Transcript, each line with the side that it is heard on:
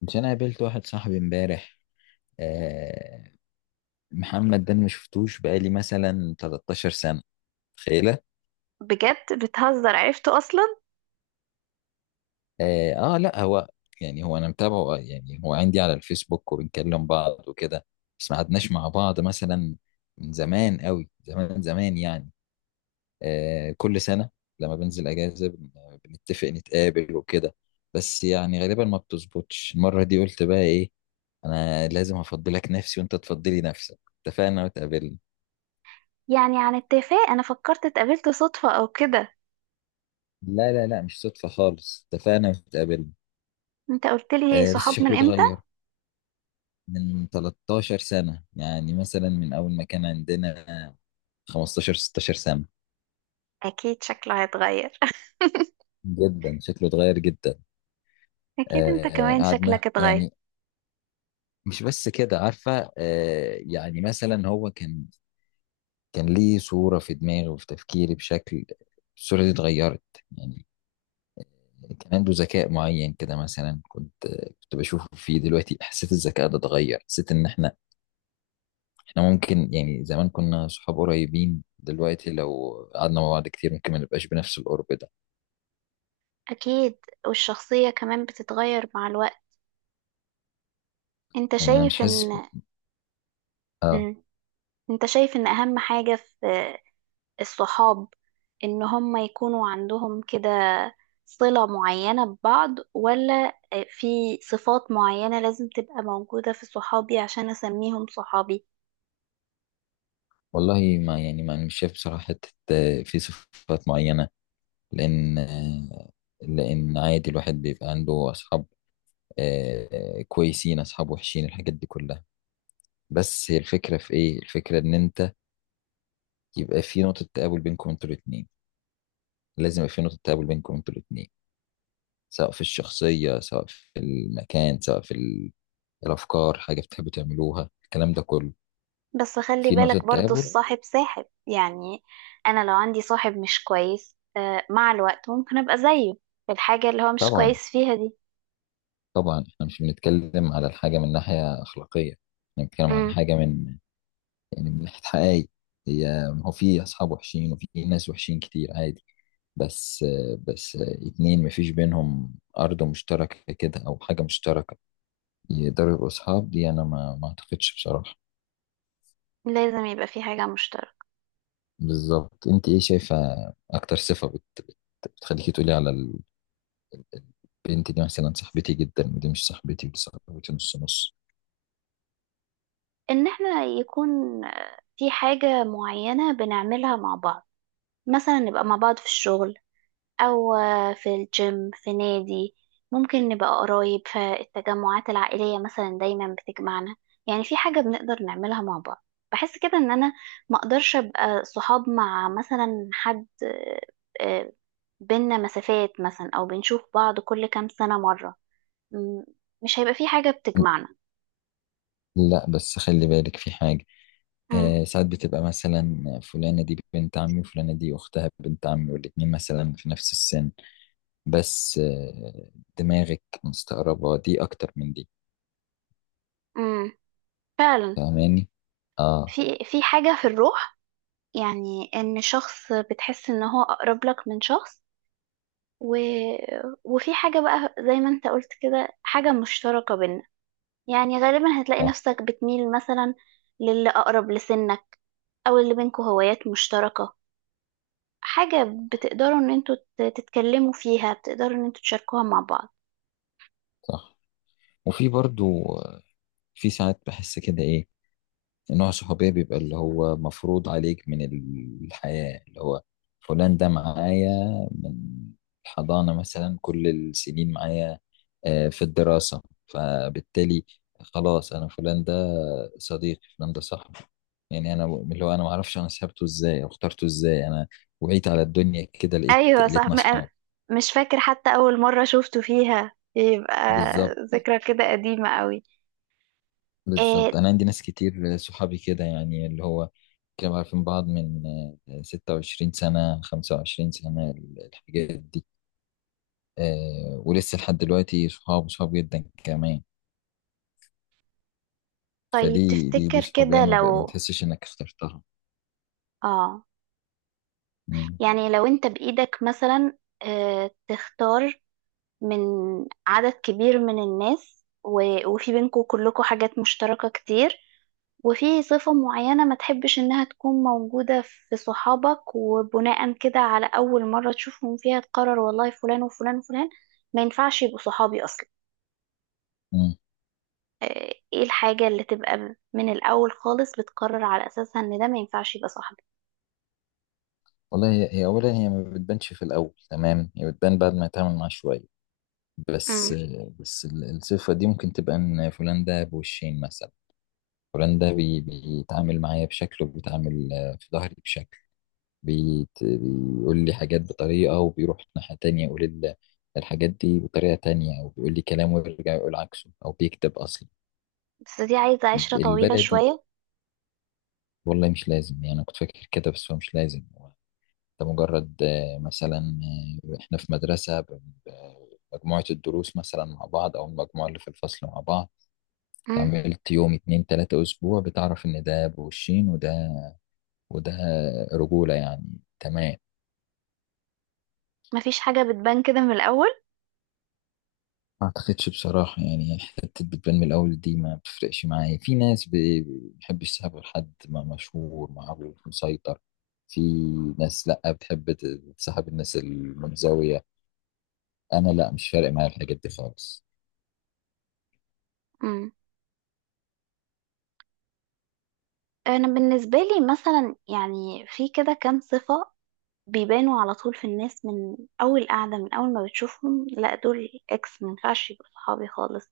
left: مش انا قابلت واحد صاحبي امبارح. آه. محمد ده أنا ما شفتوش بقالي مثلا 13 سنة. تخيله.
right: بجد بتهزر؟ عرفته اصلا؟
left: آه, اه، لا، هو يعني هو انا متابعه، يعني هو عندي على الفيسبوك وبنكلم بعض وكده. بس ما قعدناش مع بعض مثلا من زمان قوي، زمان زمان يعني. آه، كل سنة لما بنزل اجازة بنتفق نتقابل وكده. بس يعني غالبا ما بتظبطش. المرة دي قلت بقى ايه، انا لازم افضلك نفسي وانت تفضلي نفسك. اتفقنا واتقابلنا.
right: يعني عن اتفاق، انا فكرت اتقابلت صدفة او كده.
left: لا لا لا، مش صدفة خالص، اتفقنا واتقابلنا.
right: انت قلت لي
left: آه بس
right: صحاب من
left: شكله
right: امتى؟
left: اتغير من 13 سنة، يعني مثلا من أول ما كان عندنا 15 16 سنة.
right: اكيد شكله هيتغير.
left: جدا شكله اتغير جدا.
right: اكيد انت
left: آه
right: كمان
left: قعدنا
right: شكلك اتغير.
left: يعني. مش بس كده، عارفة؟ آه يعني مثلا هو كان ليه صورة في دماغي وفي تفكيري بشكل، الصورة دي اتغيرت يعني. كان عنده ذكاء معين كده، مثلا كنت بشوفه فيه، دلوقتي حسيت الذكاء ده اتغير. حسيت ان احنا ممكن، يعني زمان كنا صحاب قريبين، دلوقتي لو قعدنا مع بعض كتير ممكن ما نبقاش بنفس القرب ده.
right: اكيد، والشخصية كمان بتتغير مع الوقت. انت
left: يعني انا مش
right: شايف
left: حاسس.
right: ان
left: اه.
right: مم. انت شايف ان اهم حاجة في الصحاب ان هم يكونوا عندهم كده صلة معينة ببعض، ولا في صفات معينة لازم تبقى موجودة في صحابي عشان اسميهم صحابي؟
left: والله ما مش شايف بصراحة حتة، في صفات معينة، لان لان عادي الواحد بيبقى عنده اصحاب كويسين، اصحاب وحشين، الحاجات دي كلها. بس هي الفكرة في ايه؟ الفكرة ان انت يبقى في نقطة تقابل بينكم انتوا الاتنين. لازم يبقى في نقطة تقابل بينكم انتوا الاتنين، سواء في الشخصية، سواء في المكان، سواء في الافكار، حاجه بتحبوا تعملوها، الكلام ده كله.
right: بس خلي
left: في نقطه
right: بالك، برضو
left: تقابل.
right: الصاحب ساحب يعني. انا لو عندي صاحب مش كويس مع الوقت ممكن ابقى زيه في الحاجة اللي هو مش
left: طبعا
right: كويس فيها دي.
left: طبعا، احنا مش بنتكلم على الحاجه من ناحيه اخلاقيه، احنا بنتكلم على
right: امم
left: حاجه من يعني من ناحيه حقائق. هي، هو في اصحاب وحشين وفي ناس وحشين كتير عادي، بس بس اتنين مفيش بينهم ارض مشتركه كده او حاجه مشتركه يقدروا يبقوا اصحاب، دي انا ما اعتقدش بصراحه.
right: لازم يبقى في حاجة مشتركة.
left: بالظبط. انت ايه شايفه اكتر صفه بتخليكي تقولي على البنت دي مثلا صاحبتي جدا، ودي مش صاحبتي، ودي صاحبتي نص نص؟
right: ان احنا يكون في حاجة معينة بنعملها مع بعض. مثلا نبقى مع بعض في الشغل، أو في الجيم، في نادي. ممكن نبقى قرايب فالتجمعات العائلية مثلا دايما بتجمعنا. يعني في حاجة بنقدر نعملها مع بعض. بحس كده إن أنا ما أقدرش أبقى صحاب مع مثلا حد آه، بينا مسافات مثلا، أو بنشوف بعض كل كام سنة مرة. م- مش هيبقى في حاجة بتجمعنا.
left: لا بس خلي بالك في حاجة.
right: م-
left: آه ساعات بتبقى مثلا فلانة دي بنت عمي، وفلانة دي أختها بنت عمي، والاتنين مثلا في نفس السن، بس آه دماغك مستقربة دي أكتر من دي.
right: م. فعلا.
left: فاهماني؟ اه.
right: في حاجة في الروح، يعني إن شخص بتحس إن هو أقرب لك من شخص. و... وفي حاجة بقى زي ما انت قلت كده، حاجة مشتركة بينا. يعني غالبا هتلاقي
left: صح
right: نفسك بتميل مثلا للي أقرب لسنك، أو اللي بينكوا هوايات مشتركة، حاجة بتقدروا ان انتوا تتكلموا فيها، بتقدروا ان انتوا تشاركوها مع بعض.
left: صح. وفي برضو في ساعات بحس كده إيه، نوع صحوبية بيبقى اللي هو مفروض عليك من الحياة، اللي هو فلان ده معايا من الحضانة مثلا كل السنين معايا في الدراسة، فبالتالي خلاص أنا فلان ده صديقي، فلان ده صاحبي. يعني أنا، اللي هو أنا معرفش أنا سحبته إزاي أو اخترته إزاي، أنا وعيت على الدنيا كده لقيت
right: ايوه صح.
left: لقيتنا أصحاب.
right: مش فاكر حتى أول مرة شفتوا فيها، يبقى
left: بالظبط.
right: ذكرى كده قديمة قوي.
left: بالظبط
right: إيه؟
left: انا عندي ناس كتير صحابي كده يعني، اللي هو كانوا عارفين بعض من 26 سنة، 25 سنة، الحاجات دي، ولسه لحد دلوقتي صحاب صحاب جدا كمان.
right: طيب
left: فدي دي دي
right: تفتكر
left: صحابية
right: كده
left: ما
right: لو،
left: بتحسش انك اخترتها.
right: اه
left: مم.
right: يعني لو انت بإيدك مثلا تختار من عدد كبير من الناس، وفي بينكم كلكم حاجات مشتركة كتير، وفي صفة معينة ما تحبش إنها تكون موجودة في صحابك، وبناء كده على أول مرة تشوفهم فيها تقرر والله فلان وفلان وفلان ما ينفعش يبقوا صحابي أصلا.
left: مم.
right: آه، إيه الحاجة اللي تبقى من الأول خالص بتقرر على أساسها إن ده ما ينفعش يبقى صاحبي؟
left: والله هي، هي اولا هي ما بتبانش في الاول، تمام؟ هي بتبان بعد ما يتعامل معاها شوية. بس
right: مم.
left: بس الصفة دي ممكن تبقى ان فلان ده بوشين مثلا، فلان ده بيتعامل معايا بشكل وبيتعامل في ظهري بشكل. بيقول لي حاجات بطريقة، وبيروح ناحية تانية يقول الحاجات دي بطريقة تانية، أو بيقول لي كلام ويرجع يقول عكسه، أو بيكتب أصلا
right: بس دي عايزة عشرة طويلة
left: البلدي.
right: شوية.
left: والله مش لازم، يعني أنا كنت فاكر كده بس هو مش لازم. هو ده مجرد مثلا إحنا في مدرسة مجموعة الدروس مثلا مع بعض، أو المجموعة اللي في الفصل مع بعض.
right: مم.
left: اتعاملت يوم اتنين تلاتة أسبوع بتعرف إن ده بالشين وده وده رجولة يعني. تمام.
right: مفيش حاجة بتبان كده من الأول.
left: ما اعتقدش بصراحة، يعني حتة بتبان من الأول دي ما بتفرقش معايا. في ناس بتحب يسيبها غير حد، ما مشهور، معروف، مسيطر. في ناس لأ، بتحب تسحب الناس المنزوية. أنا لأ، مش فارق معايا الحاجات دي خالص.
right: انا بالنسبه لي مثلا، يعني في كده كام صفه بيبانوا على طول في الناس، من اول قعده، من اول ما بتشوفهم، لا دول اكس، ما ينفعش يبقوا صحابي خالص.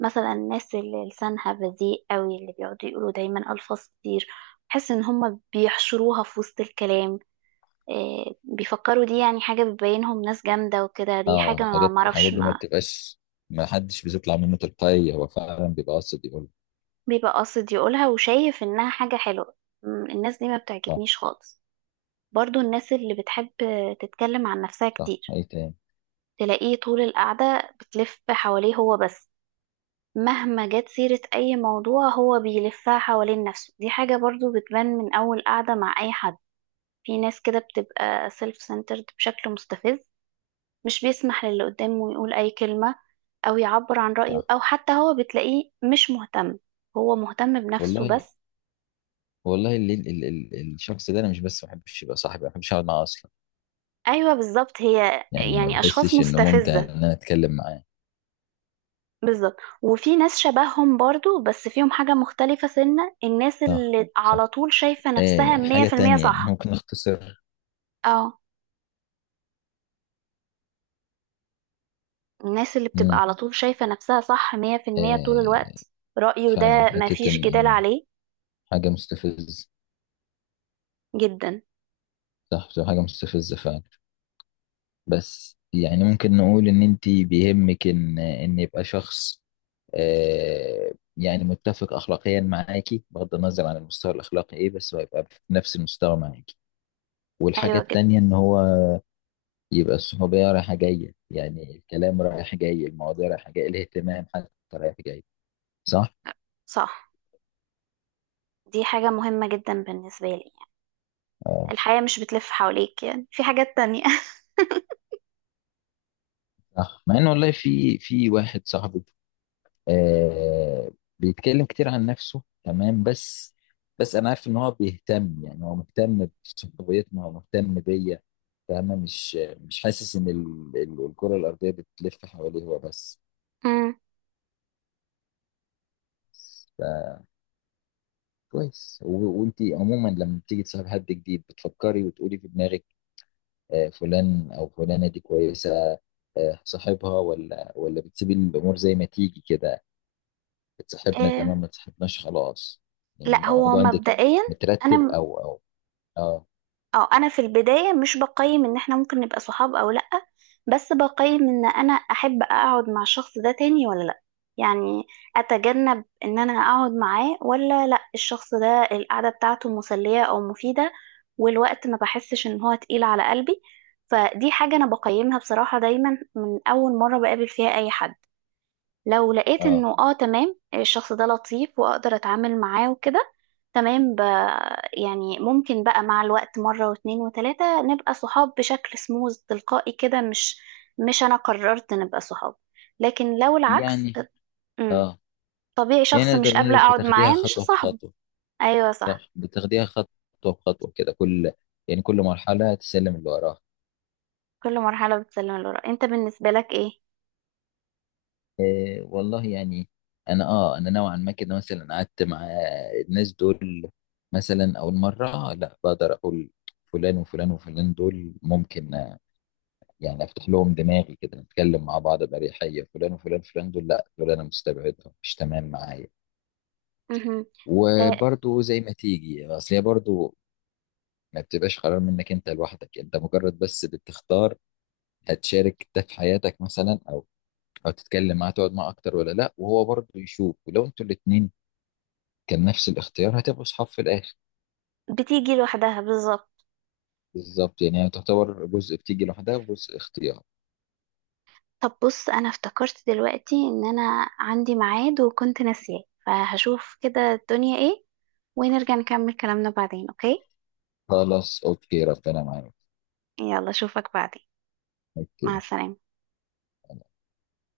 right: مثلا الناس اللي لسانها بذيء قوي، اللي بيقعدوا يقولوا دايما الفاظ كتير، بحس ان هم بيحشروها في وسط الكلام. إيه بيفكروا؟ دي يعني حاجه بتبينهم ناس جامده وكده، دي
left: اه،
right: حاجه ما
left: الحاجات
right: معرفش،
left: الحاجات دي ما
right: ما
left: بتبقاش. ما حدش بيطلع منه تلقائي، هو فعلا بيبقى قاصد يقول.
right: بيبقى قاصد يقولها وشايف انها حاجه حلوه. الناس دي ما
left: صح.
right: بتعجبنيش خالص. برضو الناس اللي بتحب تتكلم عن نفسها
left: صح،
right: كتير،
left: أي تاني؟
right: تلاقيه طول القعدة بتلف حواليه هو بس، مهما جت سيرة أي موضوع هو بيلفها حوالين نفسه، دي حاجة برضو بتبان من أول قعدة مع أي حد. في ناس كده بتبقى سيلف سنترد بشكل مستفز، مش بيسمح للي قدامه يقول أي كلمة، أو يعبر عن رأيه،
left: صح.
right: أو حتى هو بتلاقيه مش مهتم، هو مهتم بنفسه
left: والله.
right: بس.
left: والله ال ال ال الشخص ده أنا مش بس ما بحبش يبقى صاحبي، ما بحبش أقعد معاه أصلا.
right: أيوة بالظبط، هي
left: يعني ما
right: يعني أشخاص
left: بحسش إنه ممتع إن
right: مستفزة.
left: أنا أتكلم معاه.
right: بالظبط. وفي ناس شبههم برضو، بس فيهم حاجة مختلفة، سنة الناس
left: صح.
right: اللي على
left: صح،
right: طول شايفة نفسها
left: آه
right: مية
left: حاجة
right: في المية
left: تانية يعني
right: صح.
left: ممكن نختصر.
right: اه، الناس اللي بتبقى
left: مم.
right: على طول شايفة نفسها صح مية في المية طول
left: آه.
right: الوقت، رأيه
left: فعلا
right: ده
left: حتة
right: مفيش
left: إن
right: جدال
left: إن
right: عليه.
left: حاجة مستفزة.
right: جدا.
left: صح، بتبقى حاجة مستفزة فعلا. بس يعني ممكن نقول إن أنت بيهمك إن يبقى شخص آه يعني متفق أخلاقيا معاكي، بغض النظر عن المستوى الأخلاقي إيه، بس هو يبقى في نفس المستوى معاكي. والحاجة
right: أيوة جدا
left: التانية إن هو يبقى الصحوبية رايحة جاية، يعني الكلام رايح جاي، المواضيع رايحة جاية، الاهتمام حتى رايح جاي. صح؟
right: صح. دي حاجة مهمة جدا بالنسبة لي يعني.
left: آه.
right: الحياة مش بتلف حواليك، يعني في حاجات تانية.
left: صح، مع ان والله في واحد صاحبي آه بيتكلم كتير عن نفسه، تمام؟ بس انا عارف ان هو بيهتم، يعني هو مهتم بصحبيتنا، هو مهتم بيا، فاهمة؟ مش حاسس ان الكرة الارضية بتلف حواليه هو بس.
right: أمم.
left: فكويس. وانتي عموما لما بتيجي تصاحب حد جديد بتفكري وتقولي في دماغك آه فلان او فلانة دي كويسة، آه صاحبها، ولا بتسيبي الامور زي ما تيجي كده، اتصاحبنا
right: إيه.
left: تمام، ما اتصاحبناش خلاص؟ يعني
right: لا، هو
left: الموضوع عندك
right: مبدئيا
left: مترتب،
right: أنا
left: او او اه
right: اه انا في البدايه مش بقيم ان احنا ممكن نبقى صحاب او لا، بس بقيم ان انا احب اقعد مع الشخص ده تاني ولا لا. يعني اتجنب ان انا اقعد معاه ولا لا، الشخص ده القعده بتاعته مسليه او مفيده، والوقت ما بحسش ان هو تقيل على قلبي. فدي حاجه انا بقيمها بصراحه دايما من اول مره بقابل فيها اي حد. لو لقيت
left: اه
right: انه تمام، الشخص ده لطيف واقدر اتعامل معاه وكده، تمام. يعني ممكن بقى مع الوقت، مرة واتنين وتلاتة نبقى صحاب بشكل سموز تلقائي كده، مش انا قررت نبقى صحاب، لكن لو العكس.
left: يعني
right: امم
left: اه
right: طبيعي
left: يعني
right: شخص مش
left: نقدر نقول
right: قابلة
left: لك
right: اقعد
left: بتاخديها
right: معاه مش
left: خطوة
right: صاحبه.
left: بخطوة.
right: ايوه صح.
left: صح. بتاخديها خطوة بخطوة كده، كل، يعني كل مرحلة تسلم اللي وراها.
right: كل مرحلة بتسلم لورا. انت بالنسبة لك ايه؟
left: إيه والله، يعني انا اه، انا نوعا ما كده مثلا قعدت مع الناس دول، مثلا اول مرة لا، بقدر اقول فلان وفلان وفلان دول ممكن يعني افتح لهم دماغي كده نتكلم مع بعض باريحيه، فلان وفلان فلان دول لا، دول انا مستبعدهم مش تمام معايا.
right: مهم. آه،
left: وبرضو زي ما تيجي، اصل هي برضو ما بتبقاش قرار منك انت لوحدك، انت مجرد بس بتختار هتشارك ده في حياتك مثلا او تتكلم معاه تقعد معاه اكتر ولا لا، وهو برضو يشوف، ولو انتوا الاتنين كان نفس الاختيار هتبقوا اصحاب في الاخر.
right: بتيجي لوحدها بالظبط.
left: بالظبط. يعني هي تعتبر جزء بتيجي لوحدها وجزء اختيار.
right: طب بص، انا افتكرت دلوقتي ان انا عندي ميعاد وكنت ناسياه، فهشوف كده الدنيا ايه، ونرجع نكمل كلامنا بعدين، اوكي؟
left: خلاص، اوكي، ربنا معاك.
right: يلا اشوفك بعدين.
left: اوكي.
right: مع السلامة.